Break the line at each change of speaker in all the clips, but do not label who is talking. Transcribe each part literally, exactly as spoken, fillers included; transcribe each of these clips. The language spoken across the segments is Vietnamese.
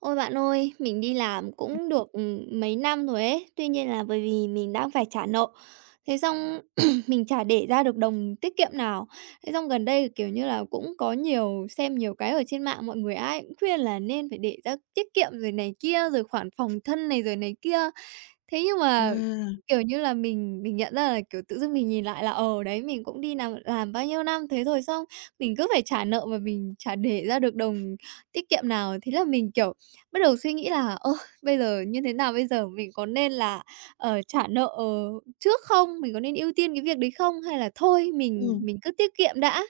Ôi bạn ơi, mình đi làm cũng được, ừm, mấy năm rồi ấy, tuy nhiên là bởi vì mình đang phải trả nợ, thế xong mình chả để ra được đồng tiết kiệm nào. Thế xong gần đây, kiểu như là, cũng có nhiều xem nhiều cái ở trên mạng, mọi người ai cũng khuyên là nên phải để ra tiết kiệm rồi này kia, rồi khoản phòng thân này rồi này kia. Thế nhưng
À,
mà, kiểu như là, mình mình nhận ra là, kiểu, tự dưng mình nhìn lại là, ờ, đấy, mình cũng đi làm làm bao nhiêu năm, thế rồi xong mình cứ phải trả nợ mà mình chả để ra được đồng tiết kiệm nào. Thế là mình, kiểu, Bắt đầu suy nghĩ là: "Ơ, bây giờ như thế nào bây giờ? Mình có nên là, ờ, trả nợ, ờ, trước không? Mình có nên ưu tiên cái việc đấy không? Hay là thôi mình
ừm.
mình cứ tiết kiệm đã?"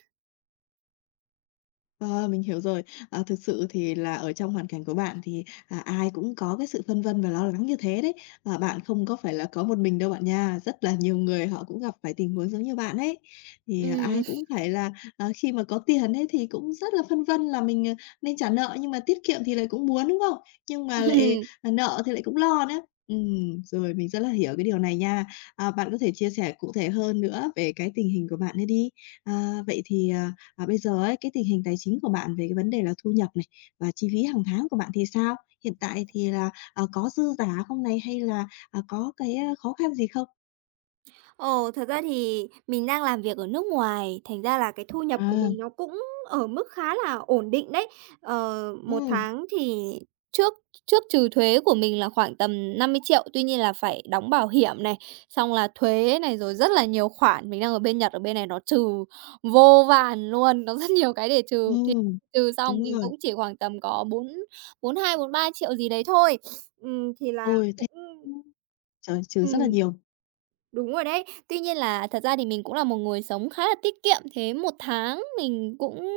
Ờ, mình hiểu rồi. À, thực sự thì là ở trong hoàn cảnh của bạn thì, à, ai cũng có cái sự phân vân và lo lắng như thế đấy. Và bạn không có phải là có một mình đâu bạn nha, rất là nhiều người họ cũng gặp phải tình huống giống như bạn ấy. Thì, à, ai
Ừm.
cũng phải là, à, khi mà có tiền ấy thì cũng rất là phân vân là mình, ờ, nên trả nợ nhưng mà tiết kiệm thì lại cũng muốn, đúng không? Nhưng mà lại, à, nợ thì lại cũng lo nữa. Ừm, rồi mình rất là hiểu cái điều này nha. À, bạn có thể chia sẻ cụ thể hơn nữa về cái tình hình của bạn ấy đi. À, vậy thì, à, À, Bây giờ ấy, cái tình hình tài chính của bạn về cái vấn đề là thu nhập này và chi phí hàng tháng của bạn thì sao? Hiện tại thì là, ờ, có dư giả không này? Hay là, à, có cái, a, khó khăn gì không?
Ồ, thật ra thì mình đang làm việc ở nước ngoài, thành ra là cái thu nhập của
À,
mình nó cũng ở mức khá là ổn định đấy. Ờ, một
ừm,
tháng thì trước trước trừ thuế của mình là khoảng tầm năm mươi triệu, tuy nhiên là phải đóng bảo hiểm này, xong là thuế này, rồi rất là nhiều khoản. Mình đang ở bên Nhật, ở bên này nó trừ vô vàn luôn, nó rất nhiều cái để trừ, thì
ừm,
trừ xong
đúng
mình
rồi.
cũng chỉ khoảng tầm có bốn bốn hai, bốn ba triệu gì đấy thôi. Ừm, thì là
Ôi, thế
cũng
trời, trừ rất là
ừm.
nhiều.
Đúng rồi đấy. Tuy nhiên là thật ra thì mình cũng là một người sống khá là tiết kiệm, thế một tháng mình cũng,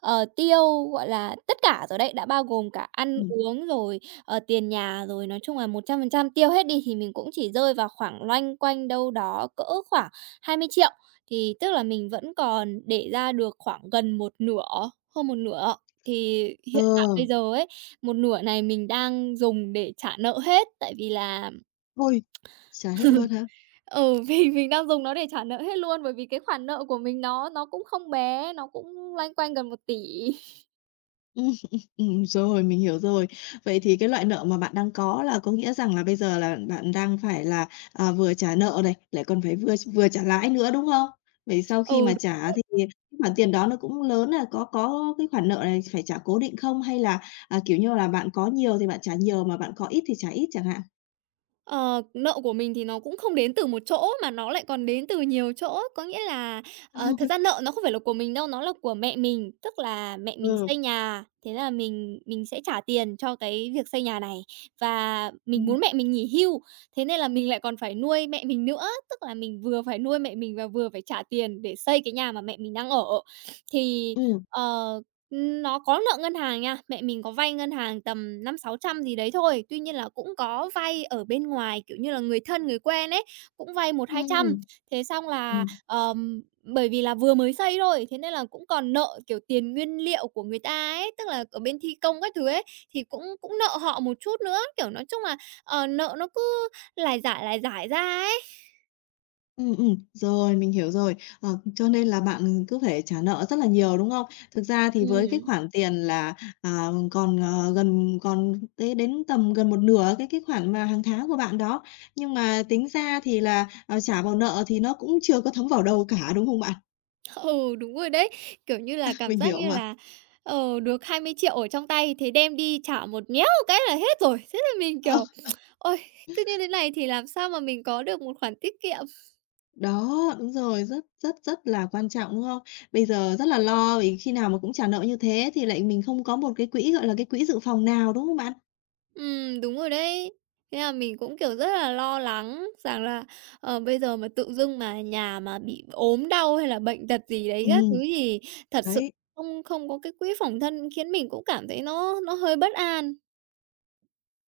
ờ, tiêu, gọi là, tất cả rồi đấy, đã bao gồm cả ăn
Ừm,
uống rồi, ờ, tiền nhà rồi, nói chung là một trăm phần trăm tiêu hết đi thì mình cũng chỉ rơi vào khoảng loanh quanh đâu đó cỡ khoảng hai mươi triệu, thì tức là mình vẫn còn để ra được khoảng gần một nửa, hơn một nửa. Thì
ờ,
hiện tại bây giờ ấy, một nửa này mình đang dùng để trả nợ hết, tại vì là
Ôi, trả hết luôn hả?
ừ, mình mình đang dùng nó để trả nợ hết luôn, bởi vì cái khoản nợ của mình nó nó cũng không bé, nó cũng loanh quanh gần một tỷ.
Ừm, ừm, ừm, rồi, mình hiểu rồi. Vậy thì cái loại nợ mà bạn đang có là có nghĩa rằng là bây giờ là bạn đang phải là, à, vừa trả nợ này, lại còn phải vừa vừa trả lãi nữa, đúng không? Vậy sau khi
không không không
mà
Ừ.
trả thì cái khoản tiền đó nó cũng lớn là có có cái khoản nợ này phải trả cố định không? Hay là, à, kiểu như là, bạn có nhiều thì bạn trả nhiều, mà bạn có ít thì trả ít chẳng hạn?
Ờ, nợ của mình thì nó cũng không đến từ một chỗ mà nó lại còn đến từ nhiều chỗ. Có nghĩa là, ờ, thật ra nợ nó không phải là của mình đâu, nó là của mẹ mình. Tức là mẹ mình
Ừ,
xây nhà, thế là mình mình sẽ trả tiền cho cái việc xây nhà này, và mình
ừm,
muốn mẹ mình nghỉ hưu, thế nên là mình lại còn phải nuôi mẹ mình nữa. Tức là mình vừa phải nuôi mẹ mình và vừa phải trả tiền để xây cái nhà mà mẹ mình đang ở. Thì,
ừm,
ờ nó có nợ ngân hàng nha, mẹ mình có vay ngân hàng tầm năm sáu trăm gì đấy thôi. Tuy nhiên là cũng có vay ở bên ngoài, kiểu như là, người thân, người quen ấy, cũng vay một hai trăm.
ừm,
Thế xong là,
ừm.
ờm, bởi vì là vừa mới xây thôi, thế nên là cũng còn nợ, kiểu, tiền nguyên liệu của người ta ấy, tức là ở bên thi công các thứ ấy, thì cũng cũng nợ họ một chút nữa. Kiểu, nói chung là, ờ, nợ nó cứ lải giải, lải giải ra ấy.
Ừ, ừm, rồi, mình hiểu rồi. Ờ, cho nên là bạn cứ phải trả nợ rất là nhiều, đúng không? Thực ra thì với cái
Ừm.
khoản tiền là, à, còn, ờ, gần còn tới đến tầm gần một nửa cái cái khoản mà hàng tháng của bạn đó, nhưng mà tính ra thì là, ờ, trả vào nợ thì nó cũng chưa có thấm vào đâu cả, đúng không bạn?
Ừ, đúng rồi đấy. Kiểu như là, cảm
Mình
giác
hiểu
như
mà.
là, ờ, được hai mươi triệu ở trong tay, thế đem đi trả một méo một cái là hết rồi. Thế là mình,
Ờ,
kiểu, "Ôi, cứ như thế này thì làm sao mà mình có được một khoản tiết kiệm?"
Đó, đúng rồi, rất rất rất là quan trọng, đúng không? Bây giờ rất là lo vì khi nào mà cũng trả nợ như thế thì lại mình không có một cái quỹ, gọi là, cái quỹ dự phòng nào, đúng không bạn?
Ừm, đúng rồi đấy. Thế là mình cũng, kiểu, rất là lo lắng rằng là, ờ, bây giờ mà tự dưng mà nhà mà bị ốm đau hay là bệnh tật gì đấy
Ừ,
các thứ thì thật sự
đấy.
không không có cái quỹ phòng thân khiến mình cũng cảm thấy nó nó hơi bất an.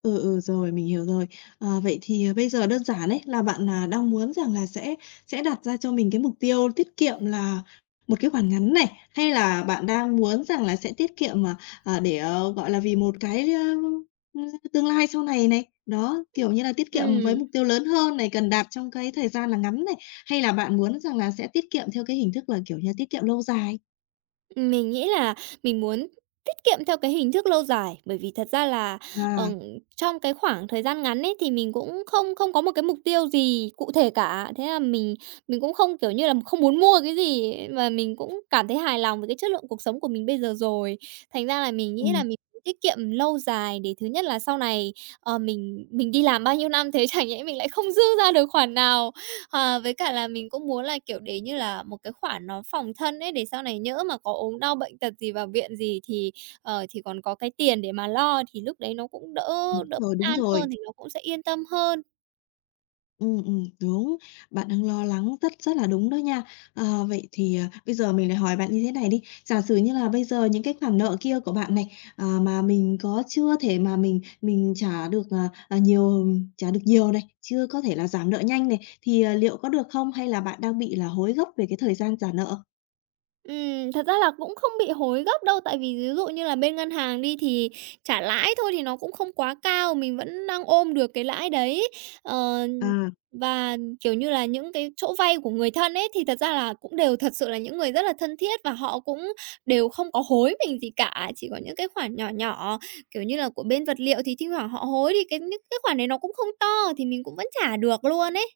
Ừ, ừ, rồi, mình hiểu rồi. À, vậy thì, à, bây giờ đơn giản ấy, là bạn là đang muốn rằng là sẽ sẽ đặt ra cho mình cái mục tiêu tiết kiệm là một cái khoản ngắn này, hay là bạn đang muốn rằng là sẽ tiết kiệm, mà à, để, ờ, gọi là, vì một cái, ơ, tương lai sau này này, đó, kiểu như là, tiết kiệm với
Ừm.
mục tiêu lớn hơn này, cần đạt trong cái thời gian là ngắn này, hay là bạn muốn rằng là sẽ tiết kiệm theo cái hình thức là, kiểu như, tiết kiệm lâu dài?
Mình nghĩ là mình muốn tiết kiệm theo cái hình thức lâu dài, bởi vì thật ra là,
À,
ừm, trong cái khoảng thời gian ngắn ấy thì mình cũng không không có một cái mục tiêu gì cụ thể cả. Thế là mình mình cũng không, kiểu như là, không muốn mua cái gì ấy, mà mình cũng cảm thấy hài lòng với cái chất lượng cuộc sống của mình bây giờ rồi. Thành ra là mình nghĩ là
ừm,
mình muốn tiết kiệm lâu dài để thứ nhất là sau này, ờ, mình mình đi làm bao nhiêu năm thế chẳng nhẽ mình lại không dư ra được khoản nào. Ờ, với cả là mình cũng muốn là, kiểu, để như là một cái khoản nó phòng thân ấy, để sau này nhỡ mà có ốm đau bệnh tật gì, vào viện gì thì, ờ, thì còn có cái tiền để mà lo, thì lúc đấy nó cũng đỡ
đúng
đỡ
rồi,
bất
đúng
an
rồi.
hơn, thì nó cũng sẽ yên tâm hơn.
Ừ ừm, đúng, bạn đang lo lắng rất rất là đúng đó nha. Ờ, vậy thì, à, bây giờ mình lại hỏi bạn như thế này đi, giả sử như là bây giờ những cái khoản nợ kia của bạn này, à, mà mình có chưa thể mà mình mình trả được, à, à, nhiều trả được nhiều này, chưa có thể là giảm nợ nhanh này, thì, à, liệu có được không? Hay là bạn đang bị là hối gấp về cái thời gian trả nợ?
Ừm, thật ra là cũng không bị hối gấp đâu, tại vì ví dụ như là bên ngân hàng đi thì trả lãi thôi thì nó cũng không quá cao, mình vẫn đang ôm được cái lãi đấy. Ờ,
À.
và, kiểu như là, những cái chỗ vay của người thân ấy thì thật ra là cũng đều thật sự là những người rất là thân thiết và họ cũng đều không có hối mình gì cả, chỉ có những cái khoản nhỏ nhỏ, kiểu như là, của bên vật liệu thì thỉnh thoảng họ hối thì cái những cái khoản đấy nó cũng không to, thì mình cũng vẫn trả được luôn ấy.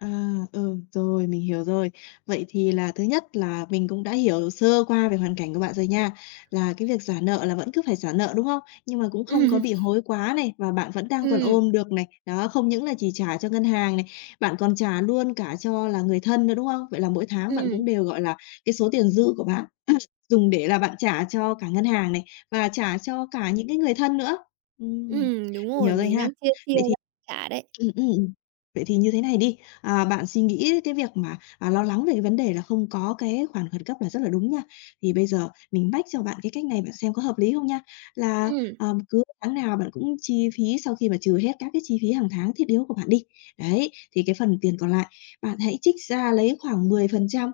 À, ừ, rồi, mình hiểu rồi. Vậy thì là thứ nhất là mình cũng đã hiểu sơ qua về hoàn cảnh của bạn rồi nha, là cái việc trả nợ là vẫn cứ phải trả nợ, đúng không? Nhưng mà cũng không có
Ừm,
bị hối quá này, và bạn vẫn đang còn
ừm,
ôm được này. Đó, không những là chỉ trả cho ngân hàng này, bạn còn trả luôn cả cho là người thân nữa, đúng không? Vậy là mỗi tháng bạn cũng
ừm,
đều, gọi là, cái số tiền dư của bạn dùng để là bạn trả cho cả ngân hàng này, và trả cho cả những cái người thân nữa. Ừm,
ừm, đúng rồi,
Hiểu rồi
mình
ha.
đang chia chia
Vậy
ra trả đấy.
Ừm, ừm, ừm. Vậy thì như thế này đi, à, bạn suy nghĩ cái việc mà, à, lo lắng về cái vấn đề là không có cái khoản khẩn cấp là rất là đúng nha. Thì bây giờ mình mách cho bạn cái cách này bạn xem có hợp lý không nha. Là,
Ừm,
ờ, cứ tháng nào bạn cũng chi phí sau khi mà trừ hết các cái chi phí hàng tháng thiết yếu của bạn đi, đấy, thì cái phần tiền còn lại bạn hãy trích ra lấy khoảng mười phần trăm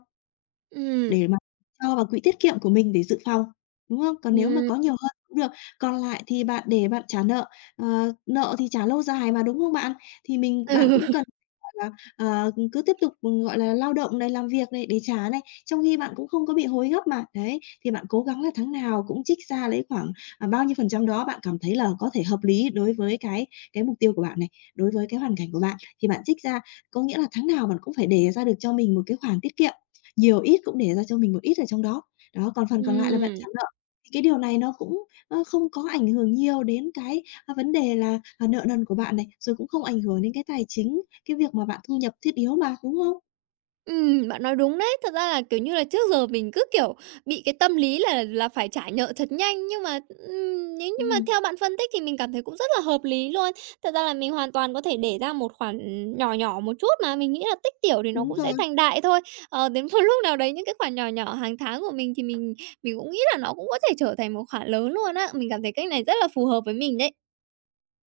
ừm,
để mà cho vào quỹ tiết kiệm của mình để dự phòng, đúng không? Còn nếu mà
ừm.
có nhiều hơn cũng được, còn lại thì bạn để bạn trả nợ, ờ, nợ thì trả lâu dài mà, đúng không bạn? Thì mình bạn
Ừ.
cũng cần, gọi là, ờ, cứ tiếp tục, ừ, gọi là, lao động này, làm việc này để trả này, trong khi bạn cũng không có bị hối gấp mà. Đấy, thì bạn cố gắng là tháng nào cũng trích ra lấy khoảng, à, bao nhiêu phần trăm đó bạn cảm thấy là có thể hợp lý đối với cái cái mục tiêu của bạn này, đối với cái hoàn cảnh của bạn, thì bạn trích ra. Có nghĩa là tháng nào bạn cũng phải để ra được cho mình một cái khoản tiết kiệm nhiều ít cũng để ra cho mình một ít ở trong đó. Đó, còn phần còn lại là bạn
Ừm.
trả nợ. Thì cái điều này nó cũng, ơ, không có ảnh hưởng nhiều đến cái, a, vấn đề là, à, nợ nần của bạn này, rồi cũng không ảnh hưởng đến cái tài chính, cái việc mà bạn thu nhập thiết yếu mà, đúng không?
Ừm, bạn nói đúng đấy. Thật ra là, kiểu như là, trước giờ mình cứ, kiểu, bị cái tâm lý là là phải trả nợ thật nhanh, nhưng mà, ừm, nếu như mà
Ừm,
theo bạn phân tích thì mình cảm thấy cũng rất là hợp lý luôn. Thật ra là mình hoàn toàn có thể để ra một khoản nhỏ nhỏ một chút mà, mình nghĩ là tích tiểu thì nó
đúng
cũng sẽ
rồi.
thành đại thôi. Ờ, đến một lúc nào đấy những cái khoản nhỏ nhỏ hàng tháng của mình thì mình mình cũng nghĩ là nó cũng có thể trở thành một khoản lớn luôn á. Mình cảm thấy cách này rất là phù hợp với mình đấy.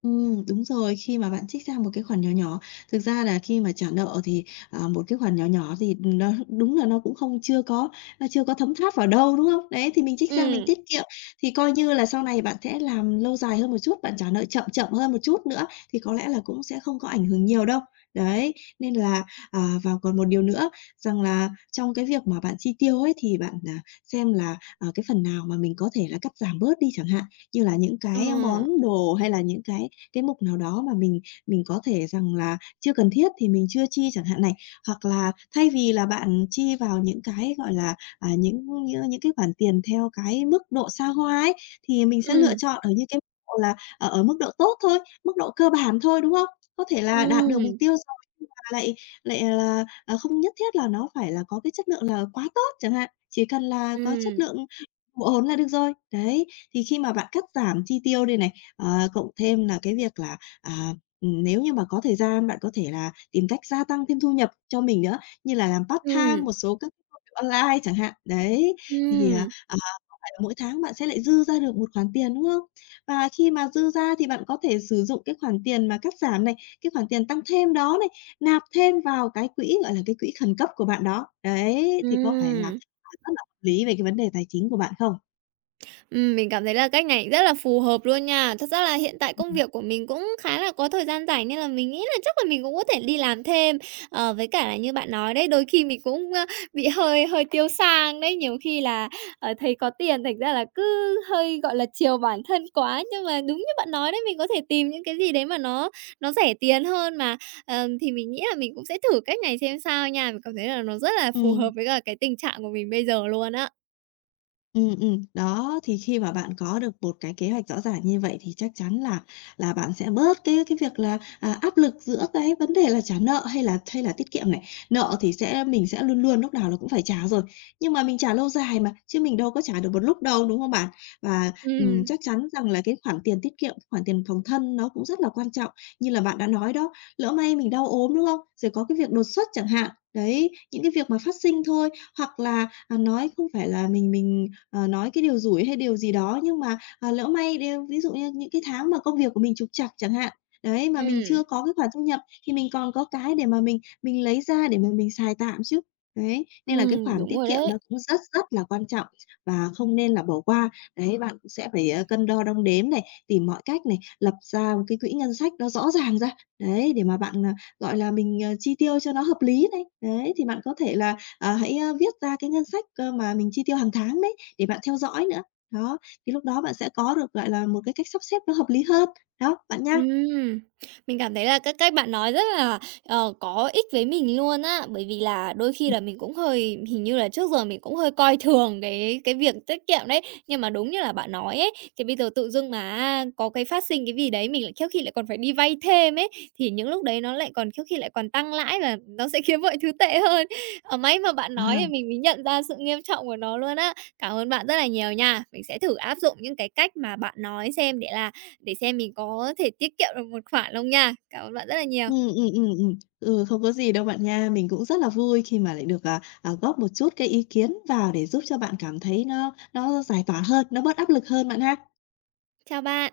Ừm, đúng rồi, khi mà bạn trích ra một cái khoản nhỏ nhỏ, thực ra là khi mà trả nợ thì, à, một cái khoản nhỏ nhỏ thì nó đúng là nó cũng không chưa có nó chưa có thấm tháp vào đâu, đúng không? Đấy, thì mình trích ra mình
Ừm.
tiết kiệm, thì coi như là sau này bạn sẽ làm lâu dài hơn một chút, bạn trả nợ chậm chậm hơn một chút nữa thì có lẽ là cũng sẽ không có ảnh hưởng nhiều đâu. Đấy, nên là, à, và còn một điều nữa rằng là trong cái việc mà bạn chi tiêu ấy thì bạn, à, xem là, ờ, cái phần nào mà mình có thể là cắt giảm bớt đi chẳng hạn, như là những
Ờ.
cái món đồ hay là những cái cái mục nào đó mà mình mình có thể rằng là chưa cần thiết thì mình chưa chi chẳng hạn này. Hoặc là thay vì là bạn chi vào những cái, gọi là, à, những những những cái khoản tiền theo cái mức độ xa hoa ấy, thì mình sẽ lựa
Ừm,
chọn ở những cái mức độ là ở ở mức độ tốt thôi, mức độ cơ bản thôi, đúng không? Có thể là đạt được mục
ừm.
tiêu rồi nhưng mà lại lại là, à, không nhất thiết là nó phải là có cái chất lượng là quá tốt chẳng hạn, chỉ cần là có chất
Ừm,
lượng một ổn là được rồi. Đấy, thì khi mà bạn cắt giảm chi tiêu đây này, ờ, cộng thêm là cái việc là, à, ừm, nếu như mà có thời gian bạn có thể là tìm cách gia tăng thêm thu nhập cho mình nữa, như là làm part-time
ừm,
một số các cái công việc online chẳng hạn. Đấy, thì, à,
ừm,
à, có phải là mỗi tháng bạn sẽ lại dư ra được một khoản tiền, đúng không? Và khi mà dư ra thì bạn có thể sử dụng cái khoản tiền mà cắt giảm này, cái khoản tiền tăng thêm đó này, nạp thêm vào cái quỹ, gọi là, cái quỹ khẩn cấp của bạn đó. Đấy, thì có phải là,
ừm.
à, rất là lý về cái vấn đề tài chính của bạn không?
Ừm, mình cảm thấy là cách này rất là phù hợp luôn nha. Thật ra là hiện tại công
Ừm.
việc của mình cũng khá là có thời gian rảnh nên là mình nghĩ là chắc là mình cũng có thể đi làm thêm. Ờ, với cả là như bạn nói đấy, đôi khi mình cũng, ơ, bị hơi hơi tiêu sang đấy, nhiều khi là, ờ, thấy có tiền thành ra là cứ hơi, gọi là, chiều bản thân quá. Nhưng mà đúng như bạn nói đấy, mình có thể tìm những cái gì đấy mà nó nó rẻ tiền hơn mà. Ờm, thì mình nghĩ là mình cũng sẽ thử cách này xem sao nha. Mình cảm thấy là nó rất là phù hợp
Ừm,
với cả cái tình trạng của mình bây giờ luôn á.
Ừ, ừm. Đó, thì khi mà bạn có được một cái kế hoạch rõ ràng như vậy thì chắc chắn là là bạn sẽ bớt cái cái việc là, à, áp lực giữa cái vấn đề là trả nợ hay là hay là tiết kiệm này. Nợ thì sẽ mình sẽ luôn luôn lúc nào là cũng phải trả rồi, nhưng mà mình trả lâu dài mà, chứ mình đâu có trả được một lúc đâu, đúng không bạn? Và, ừm,
Ừ,
chắc chắn rằng là cái khoản tiền tiết kiệm, khoản tiền phòng thân nó cũng rất là quan trọng, như là bạn đã nói đó, lỡ may mình đau ốm, đúng không? Rồi có cái việc đột xuất chẳng hạn, đấy, những cái việc mà phát sinh thôi, hoặc là, à, nói không phải là mình mình ờ, nói cái điều rủi hay điều gì đó, nhưng mà, à, lỡ may đêu ví dụ như những cái tháng mà công việc của mình trục trặc chẳng hạn, đấy, mà mình
ừ.
chưa có cái khoản thu nhập thì mình còn có cái để mà mình mình lấy ra để mà mình xài tạm chứ. Đấy, nên là cái
Ừm,
khoản
đúng
tiết
rồi
kiệm nó
đấy.
cũng rất rất là quan trọng và không nên là bỏ qua. Đấy, bạn cũng sẽ phải, ờ, cân đo đong đếm này, tìm mọi cách này, lập ra một cái quỹ ngân sách nó rõ ràng ra, đấy, để mà bạn, à, gọi là, mình, ờ, chi tiêu cho nó hợp lý này. Đấy, thì bạn có thể là, à, hãy, a, viết ra cái ngân sách, ơ, mà mình chi tiêu hàng tháng đấy, để bạn theo dõi nữa. Đó, thì lúc đó bạn sẽ có được, gọi là, một cái cách sắp xếp nó hợp lý hơn. Đó, bạn nhá.
Ừm, mình cảm thấy là các cách bạn nói rất là, ờ, có ích với mình luôn á, bởi vì là đôi khi
Ừm,
là mình cũng hơi hình như là trước giờ mình cũng hơi coi thường cái cái việc tiết kiệm đấy. Nhưng mà đúng như là bạn nói ấy, thì bây giờ tự dưng mà có cái phát sinh cái gì đấy mình lại khéo khi lại còn phải đi vay thêm ấy, thì những lúc đấy nó lại còn khéo khi lại còn tăng lãi là nó sẽ khiến mọi thứ tệ hơn. Ở may mà bạn nói
à,
thì mình mới nhận ra sự nghiêm trọng của nó luôn á. Cảm ơn bạn rất là nhiều nha. Mình sẽ thử áp dụng những cái cách mà bạn nói xem để là để xem mình có thể tiết kiệm được một khoản không nha. Cảm ơn bạn rất là nhiều.
ừ ừm, ừm, ừm. Ừ, không có gì đâu bạn nha. Mình cũng rất là vui khi mà lại được, à, à, góp một chút cái ý kiến vào để giúp cho bạn cảm thấy nó nó giải tỏa hơn, nó bớt áp lực hơn bạn ha.
Chào bạn.